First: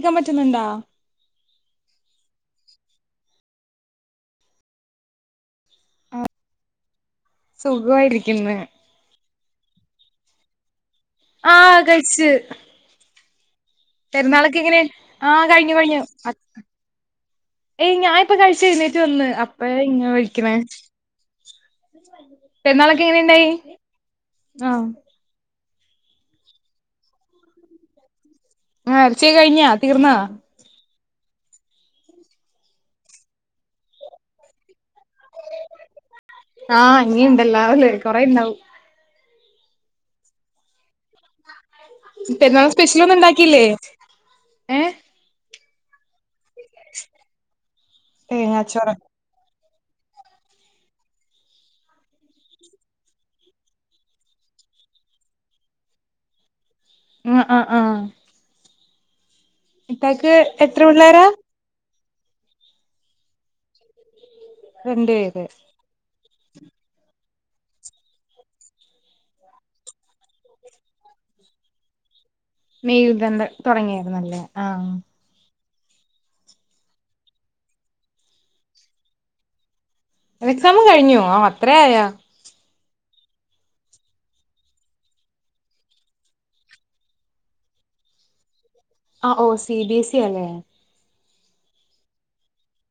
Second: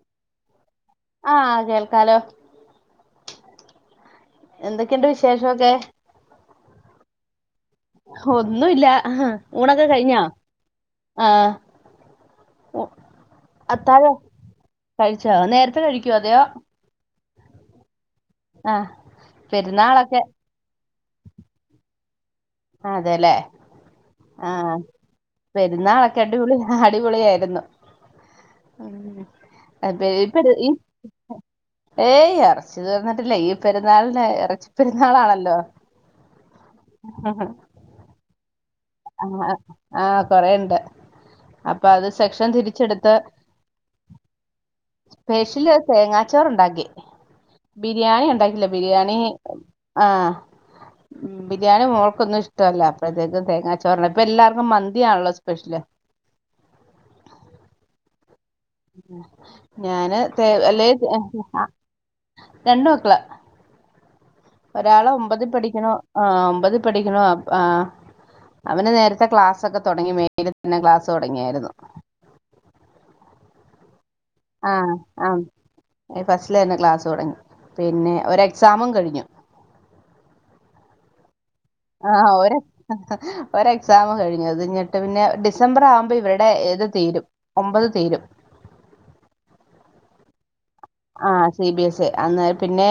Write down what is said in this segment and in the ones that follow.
ക്കൻ പറ്റുന്നുണ്ടോ? ആഹ കേൾക്കാലോ എന്തൊക്കെയുണ്ട് വിശേഷമൊക്കെ സുഖമായിരിക്കുന്ന് ഒന്നുംല്ല ഊണൊക്കെ കഴിഞ്ഞാ ആഹ് കഴിച്ച് ഉ- അത്താഴം പെരുന്നാൾക്കെ ഇങ്ങനെ കഴിച്ചോ ആഹ കഴിഞ്ഞു നേരത്തെ കഴിഞ്ഞു കഴിക്കുവോ അതെയോ ഏയ് ഞാാനിപ്പ കഴിച്ചു ആഹ് കഴുന്നേറ്റ് വന്ന് അപ്പ ഇങ്ങനെ പെരുന്നാളൊക്കെ വഴിക്കണേ പെരുന്നാളൊക്കെ അതെല്ലേ എങ്ങനെുണ്ടായി ആഹ ആഹ് പെരുന്നാളൊക്കെ അടിപൊളി അടിപൊളിയായിരുന്നു ഉ നേർച്ചയൊക്കെ കഴിഞ്ഞാ അപ്പ തീർന്നാ ഇപ്പൊ ഈ ഏയ് ഇറച്ചി തീർന്നിട്ടില്ലേ ഈ പെരുന്നാളിന ഇറച്ചി പെരുന്നാളാണല്ലോ ആഹ് ഇങ്ങിയുണ്ടല്ലാവല്ല കൊറെ ഇണ്ടാവും ആ ആഹ കൊറെ ഉണ്ട് അപ്പൊ അത് സെക്ഷൻ പെരുന്നാൾ സ്പെഷ്യൽ തിരിച്ചെടുത്ത് ഒന്നും ഉണ്ടാക്കിയില്ലേ ഏഹ് സ്പെഷ്യല് തേങ്ങാച്ചോറ ഉണ്ടാക്കി ബിരിയാണി ഉണ്ടാക്കില്ല തേങ്ങാച്ചോറ് ബിരിയാണി ആഹ ബിരിയാണി മോൾക്കൊന്നും ഇഷ്ടമല്ല അപ്പഴത്തേക്കും തേങ്ങ ചോർണ് ഇപ്പൊ എല്ലർക്കും മന്തിണല്ലോ സ്പെഷ്യല് ആ ആഹ ആഹ ഞാന് ത എത്ര അല്ലെ പിള്ളേരാ രണ്ട മക്കല ഒരാളെ രണ്ട് ഒമ്പത് പേര് പഠിക്കണോ ആഹ് ഒമ്പത് പഠിക്കണും ആ അവന് നേരത്തെ ക്ലാസ്ക്കെ തുടങ്ങി മെയിൽ തന്നെ ക്ലാസ് തുടങ്ങിയായിരുന്നു മെയിൽ തന്ന തുടങ്ങിയായിുന്നല്ലേ ആഹ് ആ ഫസ്റ്റില തന്ന് ക്ലാസ്സ് തുടങ്ങി പിന്നെ ഒ എക്സാമും കഴിഞ്ഞു എക്സാം കഴിഞ്ഞു ആ ആഹ് ഓര് ഒരു എക്സാം കഴിഞ്ഞു എഞ്ഞിട്ട് പിന്നെ ഡിസംബറാവുമ്പോൾ ഇവരുടെ ഇത് തീരും ഒമ്പത് തീരും ആഹ് ഒ സി ബി സി അല്ലേ ആഹ് സി ബി എസ് ഇ അന്നേ പിന്നെ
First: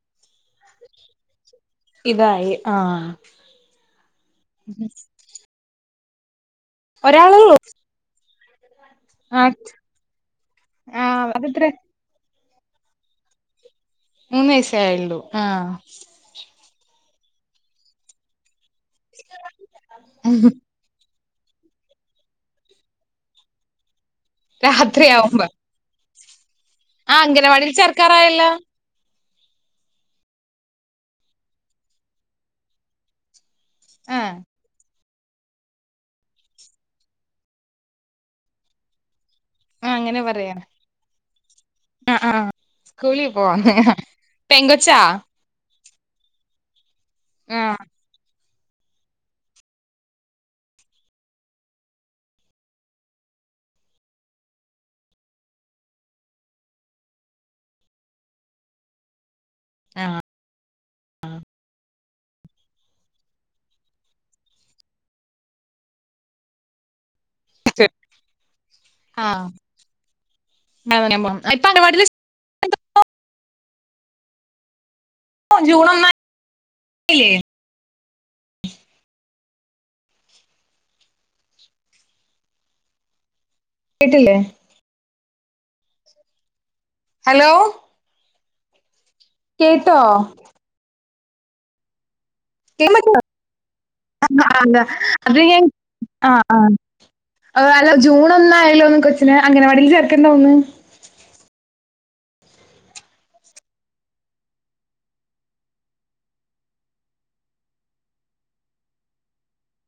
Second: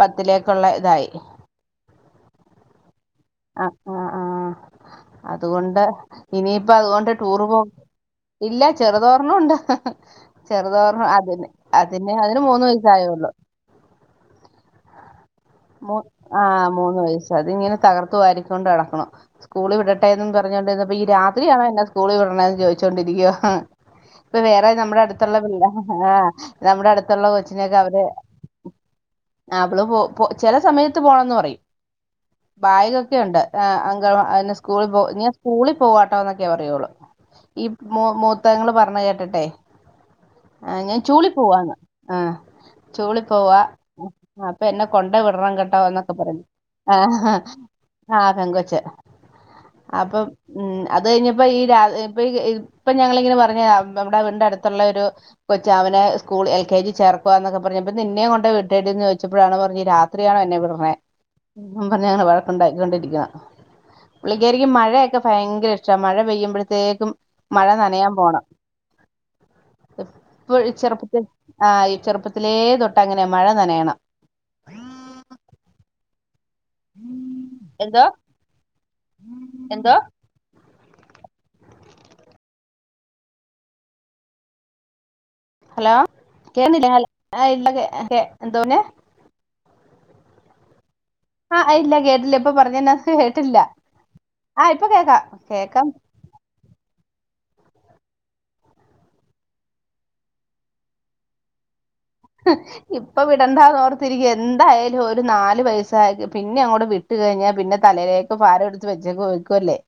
പത്തിലേക്കുള്ള ഇതായി ഇതായി ആഹ് ആഹ് ആഹ് ആഹ് അതുകൊണ്ട് ഇനിയിപ്പ അതുകൊണ്ട് ടൂറ് ഒരാളെള്ളൂ പോ ഇല്ല ആഹ് ചെറുതൊരെണ്ണമുണ്ട് ചെറുതോരണ്ണം ആഹ് അതെ അതെത്ര അതെ പിന്നെ അതിന് മൂന്ന് വയസ്സായുള്ളൂ മൂന്ന് വയസേയായുള്ളൂ ആഹ് മൂ ആഹ് മൂന്ന് വയസ്സ് അതിങ്ങനെ തകർത്തുവാരിക്കൊണ്ടു നട സ്കൂളിൽ വിടട്ടെന്നും പറഞ്ഞോണ്ടിരുന്നപ്പ ഈ രാത്രിയാണോ എന്നെ സ്കൂളിൽ വിടണെന്ന് ചോദിച്ചോണ്ടിരിക്കുവാ ഇപ്പ വേറെ നമ്മുടെ അടുത്തുള്ള രാത്രിയാവുമ്പോ പിള്ളേ ആഹ് നമ്മുടെ ആഹ് അടുത്തുള്ള അംഗനവാടിൽ കൊച്ചിനൊക്കെ അവര് ചേർക്കാറായല്ലോ ആഹ് അവള് പോ പോ ചില സമയത്ത് പോണന്ന് പറയും ബാഗക്കെയുണ്ട് ആഹ് അംഗന ആഹ് അതിന്റെ സ്കൂളിൽ പോയി കഴിഞ്ഞ് സ്കൂളിൽ പോവാട്ടോ എന്നൊക്കെ പറയോള്ളൂ ഈ മൂത്തങ്ങള് പറഞ്ഞത് കേട്ടിട്ടെ ആഹ് അങ്ങനെ പറയും ആഹ് ഞാൻ ചൂളി പോവ്വാന്ന് ആഹ് ചൂളി സ്കൂളിൽ പോവാ പോവാന്ന് അപ്പൊ എന്നെ പെങ്കൊച്ചാ കൊണ്ട വിടണം കെട്ടോ എന്നൊക്കെ പറയും ആഹ് ആഹ് ആഹ് പെങ്കൊച്ച് അപ്പം ഉം അത് കഴിഞ്ഞപ്പോ ഈ രാ ഇപ്പൊ ഇപ്പൊ ഞങ്ങളിങ്ങനെ പറഞ്ഞതാ നമ്മുടെ വീടിന്റെ അടുത്തുള്ളൊരു കൊച്ചവനെ സ്കൂളിൽ എൽ കെ ജി ചേർക്കുവാന്നൊക്കെ പറഞ്ഞപ്പ നിന്നെയും കൊണ്ട് വിടട്ടേടിന്ന് ചോദിച്ചപ്പോഴാണ് ഈ രാത്രിയാണോ എന്നെ വിടണെ എന്നും പറഞ്ഞാണ് വഴക്കുണ്ടാക്കിക്കൊണ്ടിരിക്കുവാ പുള്ളിക്കാരിക്ക് മഴയൊക്കെ ഭയങ്കര ഇഷ്ടമാ മഴ പെയ്യുമ്പഴത്തേക്കും മഴ നനയാൻ പോണം ആഹ് ഇപ്പൊ ചെറുപ്പത്തി ഇപ്പൊ ആഹ് ഈ അംഗനവാടില് ചെറുപ്പത്തി ത്തിലേ തൊട്ട് അങ്ങനെയാ മഴ നനയണം ജൂൺ ഒന്നാ എന്തുവാ എന്തുവാ കേട്ടില്ലേ ഹലോ ഹലോ കേന്നില്ലേ [inaudible] എന്തോ പറ്ഞ്ഞേ കേട്ടോ ആഹ് ഇല്ല കേട്ടില്ല ഇപ്പ പറഞ്ഞെനത്ത് കേട്ടില്ല ആഹ് അല്ല ഇപ്പൊ കേൾക്കാം അത് ഞാൻ കേക്കാം ആഹ് ആഹ് അല്ല ജൂൺ ഒന്നായല്ലോ ഒന്ന് കൊച്ചിനെ അംഗനവാടിയിൽ ചേർക്കണ്ടോന്ന് ഇപ്പൊ വിടണ്ടാന്നോർത്തിരിക്ക്യ എന്തായാലും ഒരു നാല് വയസ്സായിട്ട് പിന്നെ അങ്ങോട്ട് വി വിട്ട് കഴിഞ്ഞാൽ പിന്നെ തലയിലേക്ക് ഭാരം എടുത്ത് വെച്ചേക്ക് ഒഴുക്കുവല്ലേ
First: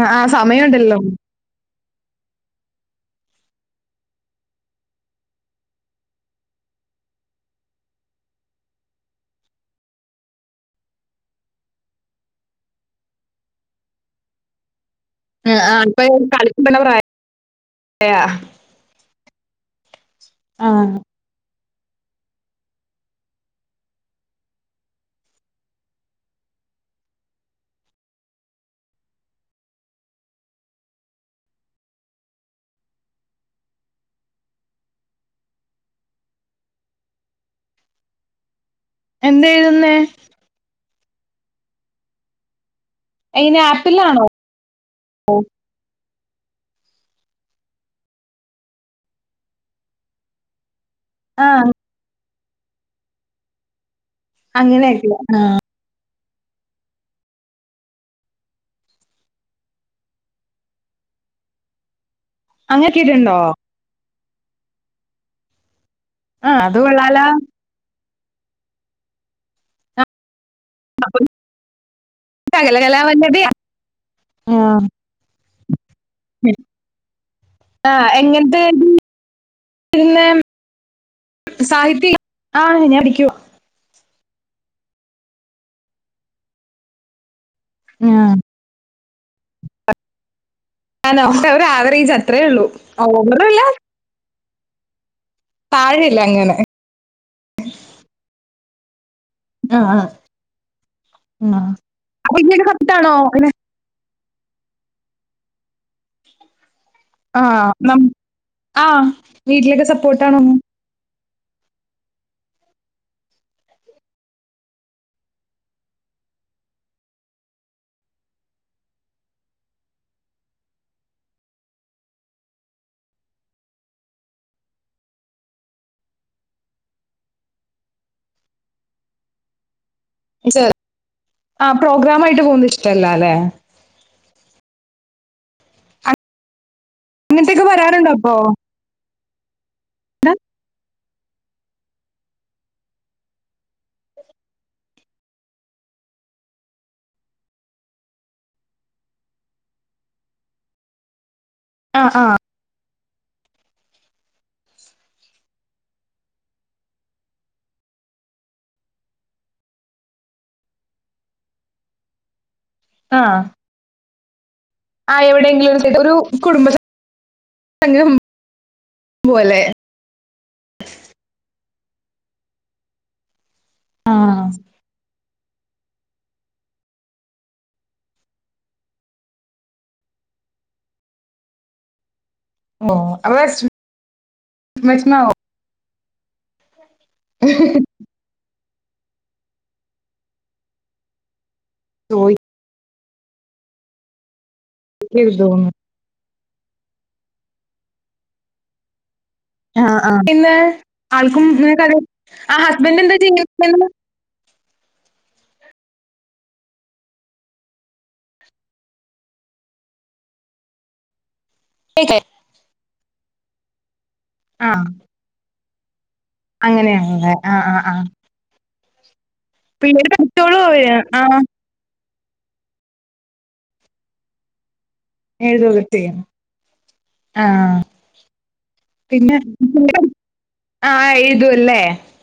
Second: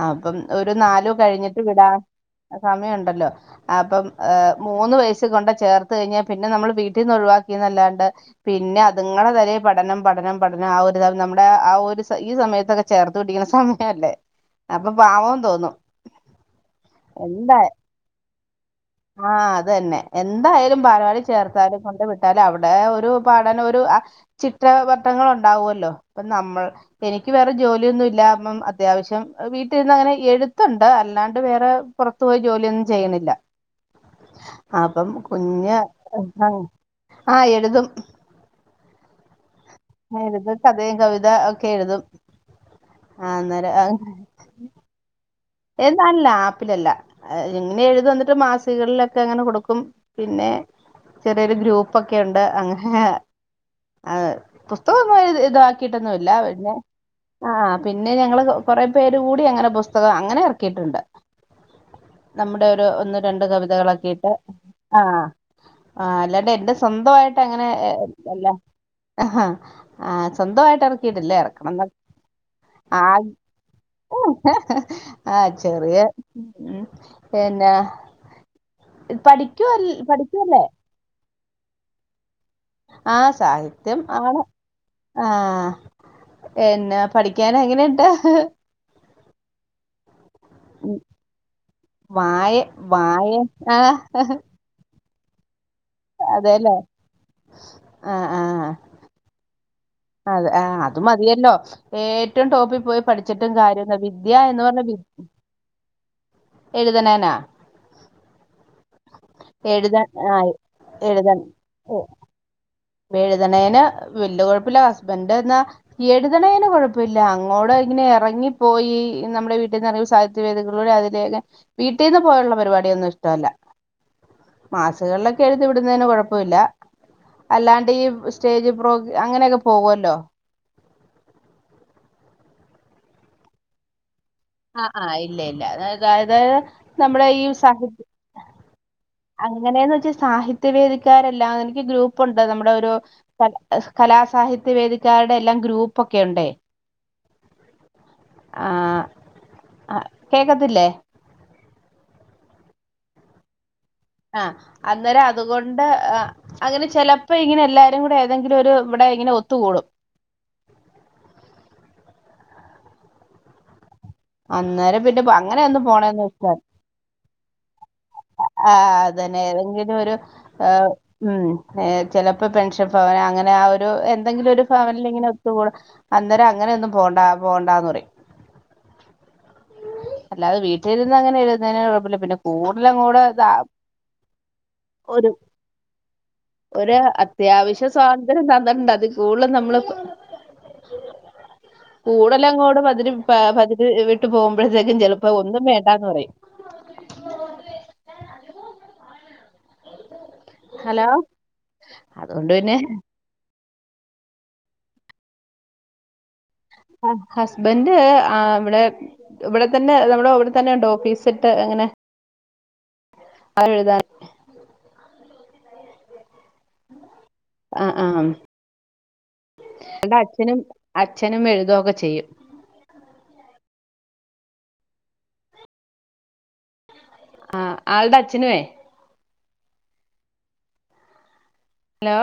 ആഹ് ആഹ് അപ്പം ഒരു സമയമുണ്ടല്ലോ നാലോ കഴിഞ്ഞിട്ട് വിടാം സമയമുണ്ടല്ലോ അപ്പം മൂന്ന് വയസ്സി കൊണ്ട് ചേർ ത്ത് കഴിഞ്ഞാൽ പിന്നെ നമ്മള് വീട്ടീന്ന് ഒഴിവാക്കിയന്നല്ലാണ്ട് പിന്നെ അതുങ്ങളെ തലയിൽ പഠനം പഠനം പഠനം ആഹ് ഒരിതാവും നമ്മുടെ ആഹ് ഒരു ഈ സമയത്തൊക്കെ ചേർത്ത് പിടിക്കണ സമയല്ലേ അപ്പൊ പാവം ആഹ് തോന്നും അപ്പൊ കളിക്കണ പ്രായം എന്താ അല്ല്യാ ആഹ് അതന്നെ എന്തായാലും ആഹ് ബാലവാടി ചേർ കൊണ്ടു വിട്ടാലും അവിടെ ഒരു പഠനൊരു ചിട്ടാവട്ടങ്ങൾ ഉണ്ടാവുമല്ലോ ഇപ്പൊ നമ്മൾ എനിക്ക് വേറെ ജോലിയൊന്നും ഇല്ല അപ്പം അത്യാവശ്യം വീട്ടിന്ന് അങ്ങനെ എഴുത്തൊണ്ട് അല്ലാണ്ട് വേറെ പുറത്തു പോയി ജോലിയൊന്നും ചെയ്യുന്നില്ല അപ്പം കുഞ്ഞ് ആ എഴുതും എന്ത് എഴുതുന്നേ എഴുതും കഥയും കവിത ഒക്കെ എഴുതും ആ അയിന് അന്നേരം ആപ്പിളാണോ ഓ ഏതണല്ല ആപ്പിളല്ല ഇങ്ങനെ എഴുതും എന്നിട്ട് മാസികകളിലൊക്കെ അങ്ങനെ കൊടുക്കും പിന്നെ ചെറിയൊരു ആഹ് ഗ്രൂപ്പൊക്കെ ഉണ്ട് അങ്ങനെ അതെ പുസ്തകം അങ്ങനെയൊക്കെ ഇതി ന്ന പിന്നെ ആ പിന്നെ ഞങ്ങള് കുറെ പേര് കൂടി അങ്ങനെ പുസ്തകമാക്കി അങ്ങനെ ഇറക്കിയിട്ടുണ്ട് നമ്മുടെ ഒരു ഒന്ന് അങ്ങനെയൊക്കെയിട്ടുണ്ടോ രണ്ട് കവിതകളൊക്കെയിട്ട് ആഹ് ആ അല്ലാണ്ട് ആഹ് എന്റെ അത് കൊള്ളാലോ സ്വന്തമായിട്ട് അങ്ങനെ ല്ല ആഹ് ആ സ്വന്തമായിട്ട് റക്കിയിട്ടില്ലേ ഇറക്കണം ആഹ് സകലകലാവല്ലഭ്യ ആഹ് ആഹ് ചെറിയ പിന്നെ ആ എങ്ങനത്തെ പഠിക്കൂ പഠിക്കൂല്ലേ സാഹിത്യം ആ സാഹിത്യം ആണ് ആഹ് പിന്നെ പഠിക്കാന എങ്ങനെയ ഇണ്ട്? ആഹ് ഉം, അണോ ഒരാവറേജ് വായ അത്രേള്ളൂ അഹ് വായ ഒന്നുല്ല ആ പാഴ് - അതെല്ലേ ആഹ് ആഹ് ആഹ് - അതെ ആഹ് അത് മതിയല്ലോ അപ്പൊ ഏറ്റവും ഇങ്ങക്ക് ടോപ്പിൽ പോയി സപ്പോട്ടാണോ പിന്നെ പഠിച്ചിട്ടും കാര്യം നവി വിദ്യയ എന്ന് പറഞ്ഞ എഴുതനാനാ ആഹ് നം ആഹ് വീട്ടിലൊക്കെ എഴുതൻ ആഹ് സപ്പോർട്ടാണോന്ന് എഴതാണ് ഓഹ് എഴുതണേന് വലിയ കുഴപ്പില്ല ഹസ്ബൻറ്റ് എന്നാ എഴുതണേനെ കൊഴപ്പമില്ല അങ്ങോട്ട ഇങ്ങനെ ഇറങ്ങിപ്പോയി നമ്മുടെ വീട്ടിൽന്ന് സ പ്രവേദികളട് അതില വീട്ടിൽന്ന് പോയുള്ള പരിപാടിയൊന്നും ഇഷ്ടമല്ല. മാസുകളിലൊക്കെ എഴുത്ത് വിടുന്നതിന് കുഴപ്പമില്ല- അല്ലാണ്ട് ഈ സ്റ്റേജ് പ്രാ അങ്ങനെയൊക്കെ പോകുമല്ലോ ആഹ് പ്രോഗ്രാാം ആയിട്ട് പോകുന്നത് ഇഷ്ടല്ല അല്ലെ? ആഹ് ആഹ് ഇല്ല ഇല്ല അത അതായത് നമ്മുടെ ഈ ഇങ്ങത്തേക്ക സാഹിത്യ വരാറുണ്ടോ അപ്പൊ? അങ്ങനെയന്ന് വെച്ചാൽ സാഹിത്യവേദിക്കാരെല്ലാം എനനിക്ക് ഗ്രൂപ്പുണ്ട് നമ്മുടെ ഒരു- കലാസാഹിത്യ വേദിക്കാരുടെ എല്ലാം ഗ്രൂപ്പൊക്കെ ഉണ്ട്- [inaudible] ആഹ് കേക്കത്തില്ലേ? ആഹ് ആഹ് ആഹ് അന്നേരം അതുകൊണ്ട് അങ്ങനെ ചെപ്പോ ഇങ്ങനെ എല്ലാരും കൂടെ ഏതെങ്കിലും ഒരു ഇവിടെ ഇങ്ങനെ ഒത്തുകൂടും. ആഹ് അന്നേരം ആ പിന്നെ അങ്ങനെയ എവിടെയെങ്കിലും ഒന്നന്ന് ഒരു ഒരു പോണേന്ന് വെച്ചാൽ കുടുംബ സംഗമം ആഹ് അതന്നെ പോലെ ഏതെങ്കിലും ഒരു ആഹ് - ഉം ചിലപ്പോ പെൻഷൻ ഭവന അങ്ങനെ ആഹ് ഒരു ആഹ് എന്തെങ്കിലും ഒരു അവന ഇങ്ങനെ ഒത്തുകൂ അന്നേരം അങ്ങനെ ഒന്നും പോണ്ട പോകണ്ടന്ന് പറയും. അല്ലാതെ വീട്ടിലരുന്ന് അങ്ങനെ എഴുുന്നതിനന് കുഴപ്പമില്ല പിന്നെ- ഓ കൂറലും അപ്പൊ കൂടെതാ വിഷമാവോ ഒരു- ഒരു അത്യാവശ്യ സ്വാതന്ത്ര്യം തന്ത്രുണ്ട് അത് കൂടുതൽ നമ്മള് [inaudible] കൂടല അങ്ങോട്ട പതിര് പതിര് വിട്ട് പോകുമ്പോഴത്തേക്കും ചിലപ്പോ ഒന്നും ചോദിക്കരുതോന്ന് വേണ്ടാന്ന് പറയും. പിന്നെ ഹലോ ആൾക്കും ക അതുകൊണ്ട് ആഹ് പിന്നെ ഹസ്ബൻഡ് എന്താ ചെയ്യന്ന്? ഹസ്ബൻഡ് ആഹ് ഇവിടെ ഇവിടെ തന്നെ നമ്മുടെവിടെ തന്നെ ഉണ്ടോ ഓഫീസ് യിട്ട് അങ്ങനെ- [unintelligible] ആഹ് എഴുതാൻ- ആഹ്- അങ്ങനെയണല്ല- ആഹ് ആഹ് പിള്ളേര് എന്റെ പഠിച്ചോളോ അച്ഛനും അവര് ആഹ് അച്ഛനും എഴുതൊക്കെ ചെയ്യും. എഴുതുഒകെ ചെയ്യും ആ ആഹ് ആളുടെ അച്ഛനുവേ പിന്നെ ആഹ് എഴുതു അല്ലേ? ഹലോ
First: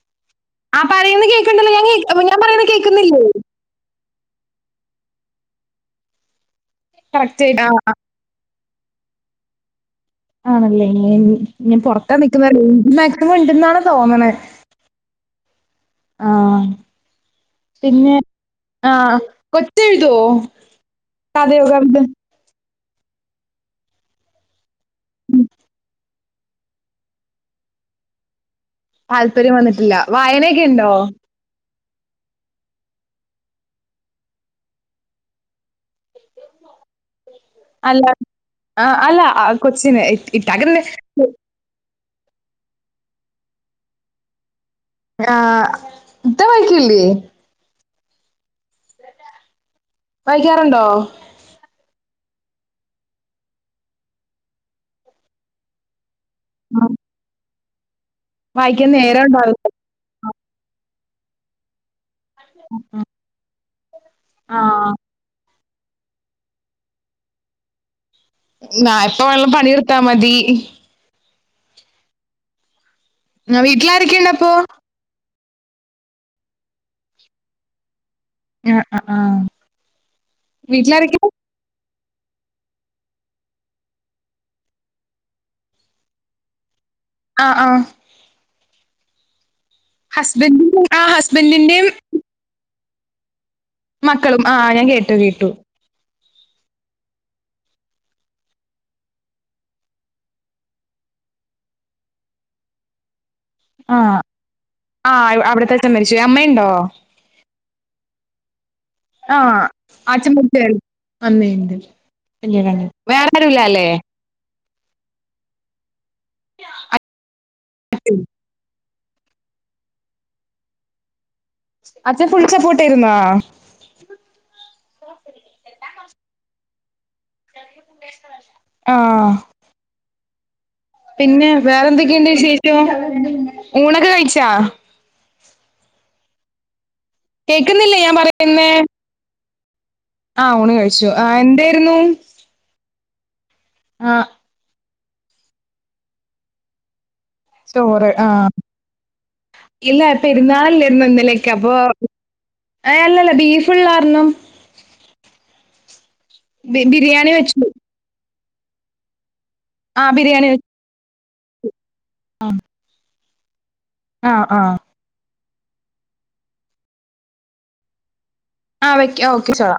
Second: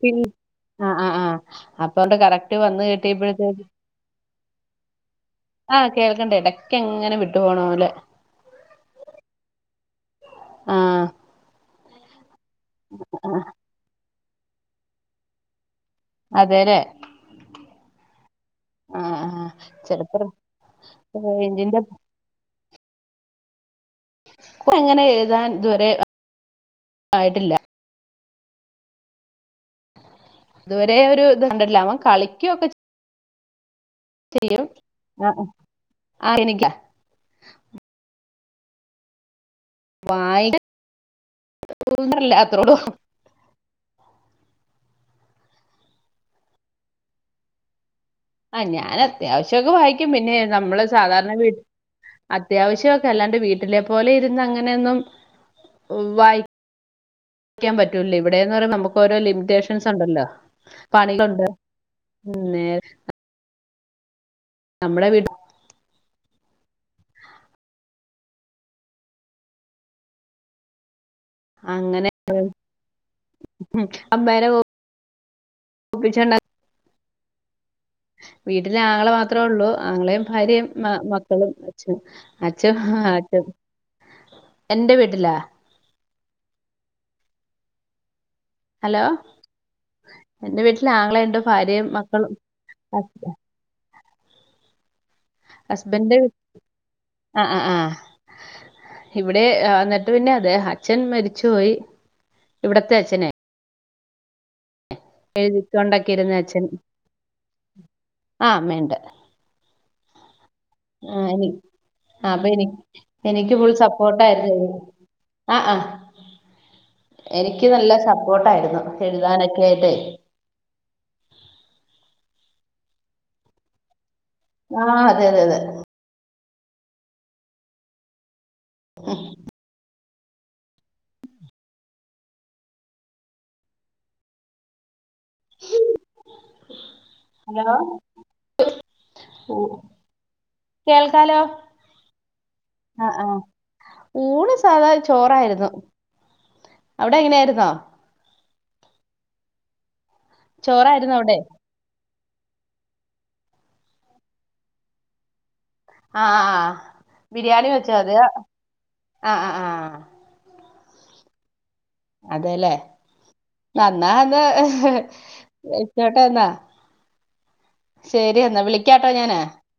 പിൻ- ആ ആഹ് ആഹ് പറയുന്ന ആഹ് കേൾക്കണ്ടല്ലോ ഞാൻ കേ അപ്പൊണ്ട് ഞാൻ കറക്റ്റ് പറയുന്ന വന്ന് കേൾക്കുന്നില്ലേ കിട്ടിയപ്പോഴത്തേ ആഹ് കേൾക്കണ്ടേ ഇടക്ക എങ്ങനെ വിട്ടു കറക്റ്റ് പോണ ആയിട്ട് ആഹ് പോലെ- ആഹ് ആ ആണല്ലേ ഇ ഇ പുറത്താ നിക്കുന്ന മാക്സിമം ഉണ്ടന്നാണ് തോന്നണ അതെല്ലേ- പിന്നെ ആ ആഹ് ആ കൊച്ച എഴുതോ ചിലപ്പോ റേഞ്ചിന്റെ കഥയകത്? എങ്ങനെ എഴുതാൻ ഇതുവരെ ആയിട്ടില്ല. താല്പര്യം വന്നിട്ടില്ല വായന ഇതുവരെ ഒരു ഇത്ണ്ടില്ല അവൻ കളിക്കും ഒക്കെ ചെയ്യും ആഹ് ആഹ് എനിക്കാ അല്ല ആഹ് അല്ല കൊച്ചിന് ഇട്ട അക ഓന്നറല്ല അത്രോട ആഹ് ഇത വഴിക്കില്ലേ ആഹ് ഞാൻ അത്യാവശ്യംസാക്കെ വായിക്കും പിന്നെ നമ്മള് വായിക്കാറുണ്ടോ സാധാരണ വീട് അത്യാവശ്യൊക്കെ അല്ലാണ്ട് വീട്ടിലെ പോലെ ഇരുന്ന് അങ്ങനെയൊന്നും വായി ആഹ് ക്കാൻ പറ്റൂല ഇവിടെന്ന് പറയ്പ വായിക്കാൻ നമുക്ക് ഓരോ നേരം ഉണ്ടാവില്ല ലിമിറ്റേഷൻസ് ഉണ്ടല്ലോ പണികണ്ട് ഉം നേര് ആഹ് നമ്മുടെ വീട്ടിലിൽ ന എപ്പൊ എല്ലാം പണിർത്താ മതി അങ്ങനെ ആഹ് [unintelligible] വീട്ടിലാരൊക്കെയുണ്ട് അപ്പൊ അമ്പരെപ്പിച്ചണ്ട വീട്ടിലെ ആഹ് ആഹ് ആങ്ങളെ ആഹ് മാത്രേ ഉള്ളൂ ആങ്ങളെയും ഭാര്യയും മ വീട്ടിലാരൊക്കെയാ മക്കളും അച്ഛ ആഹ് അച്ച എന്റെ വീട്ടിലാ ആഹ് ആഹ് ഹലോ എന്റെ ഹസ്ബൻഡിന്റെ വീട്ടിൽ ആഹ് ആങ്ങളെുണ്ട് ഭാര്യയും ഹസ്ബൻഡിന്റെയും മക്കളും മക്കളും ആഹ് ഞാൻ കേട്ടു കേട്ടു ഹസ്ബൻഡന്റെ ആഹ് ആഹ് ആഹ് ഇവിടെ എന്നിട്ട് പിന്നെ അതെ അച്ഛൻ മരിച്ചു പോയി ഇവിടത്തെ അച്ഛന ആഹ് ആഹ് അവിടത്തെ അച്ഛൻ എഴുതിക്കൊണ്ടൊക്കെ മരിച്ചു ഇരുന്ന അച്ഛൻ അമ്മയുണ്ടോ ആ അമ്മയുണ്ട് ആഹ് ആച്ചൻമചരിച്ച് ആ എനി അമ്മണ്ട് വേറെരുല്ല അല്ലേ [unintelligible] ആഹ് ആഹ് എനിക്ക് നല്ല സപ്പോർട്ട ആയിരുന്നു എഴുതാനൊക്കെ ഇത് അച്ഛൻ ഫുൾ സപ്പോട്ട്യിരുന്നാ ആഹ് അതെ അതെ അതെ ആഹ് പിന്നെ വേറെന്തൊക്കെയുണ്ട് വിശേഷം ഊണൊക്കെ കഴിച്ചാ കേക്ക്ന്നില്ലേ ഞാൻ പറയ്ന്നെ? ഓഹ് ആഹ് ഊണ് കഴിച്ചു ആഹ് എന്തെര്ന്നു? ആഹ് ആഹ് ഊണ് സ് സാധാ ചോറായിര്ന്നു അവിടെ എങ്ങനെയാ ചോറ് ആഹ് ഇല്ല പെരുന്നാളെല്ലേര്ന്നു ചോറായിരുന്നോ അവിടെ ഇന്നലെയെക്കെ അപ്പൊ ഏഹ് അല്ലല്ല ബീഫ്ള്ളാര്ണം ആഹ് ആഹ് ആഹ് ബി വെച്ചു ബിരിയാണി വെച്ചോ അത് ആഹ് ആഹ് ആഹ് ബിരിയാണി അതെല്ലേ ഇന്ന അത് ആഹ് ആഹ് ഇഹ് ഇഹ് കേട്ടോ ശെരി എന്നാ ആഹ് വിളിക്കാട്ടോ വെക്ക ഞാന് ഓക്കെ ചോളാം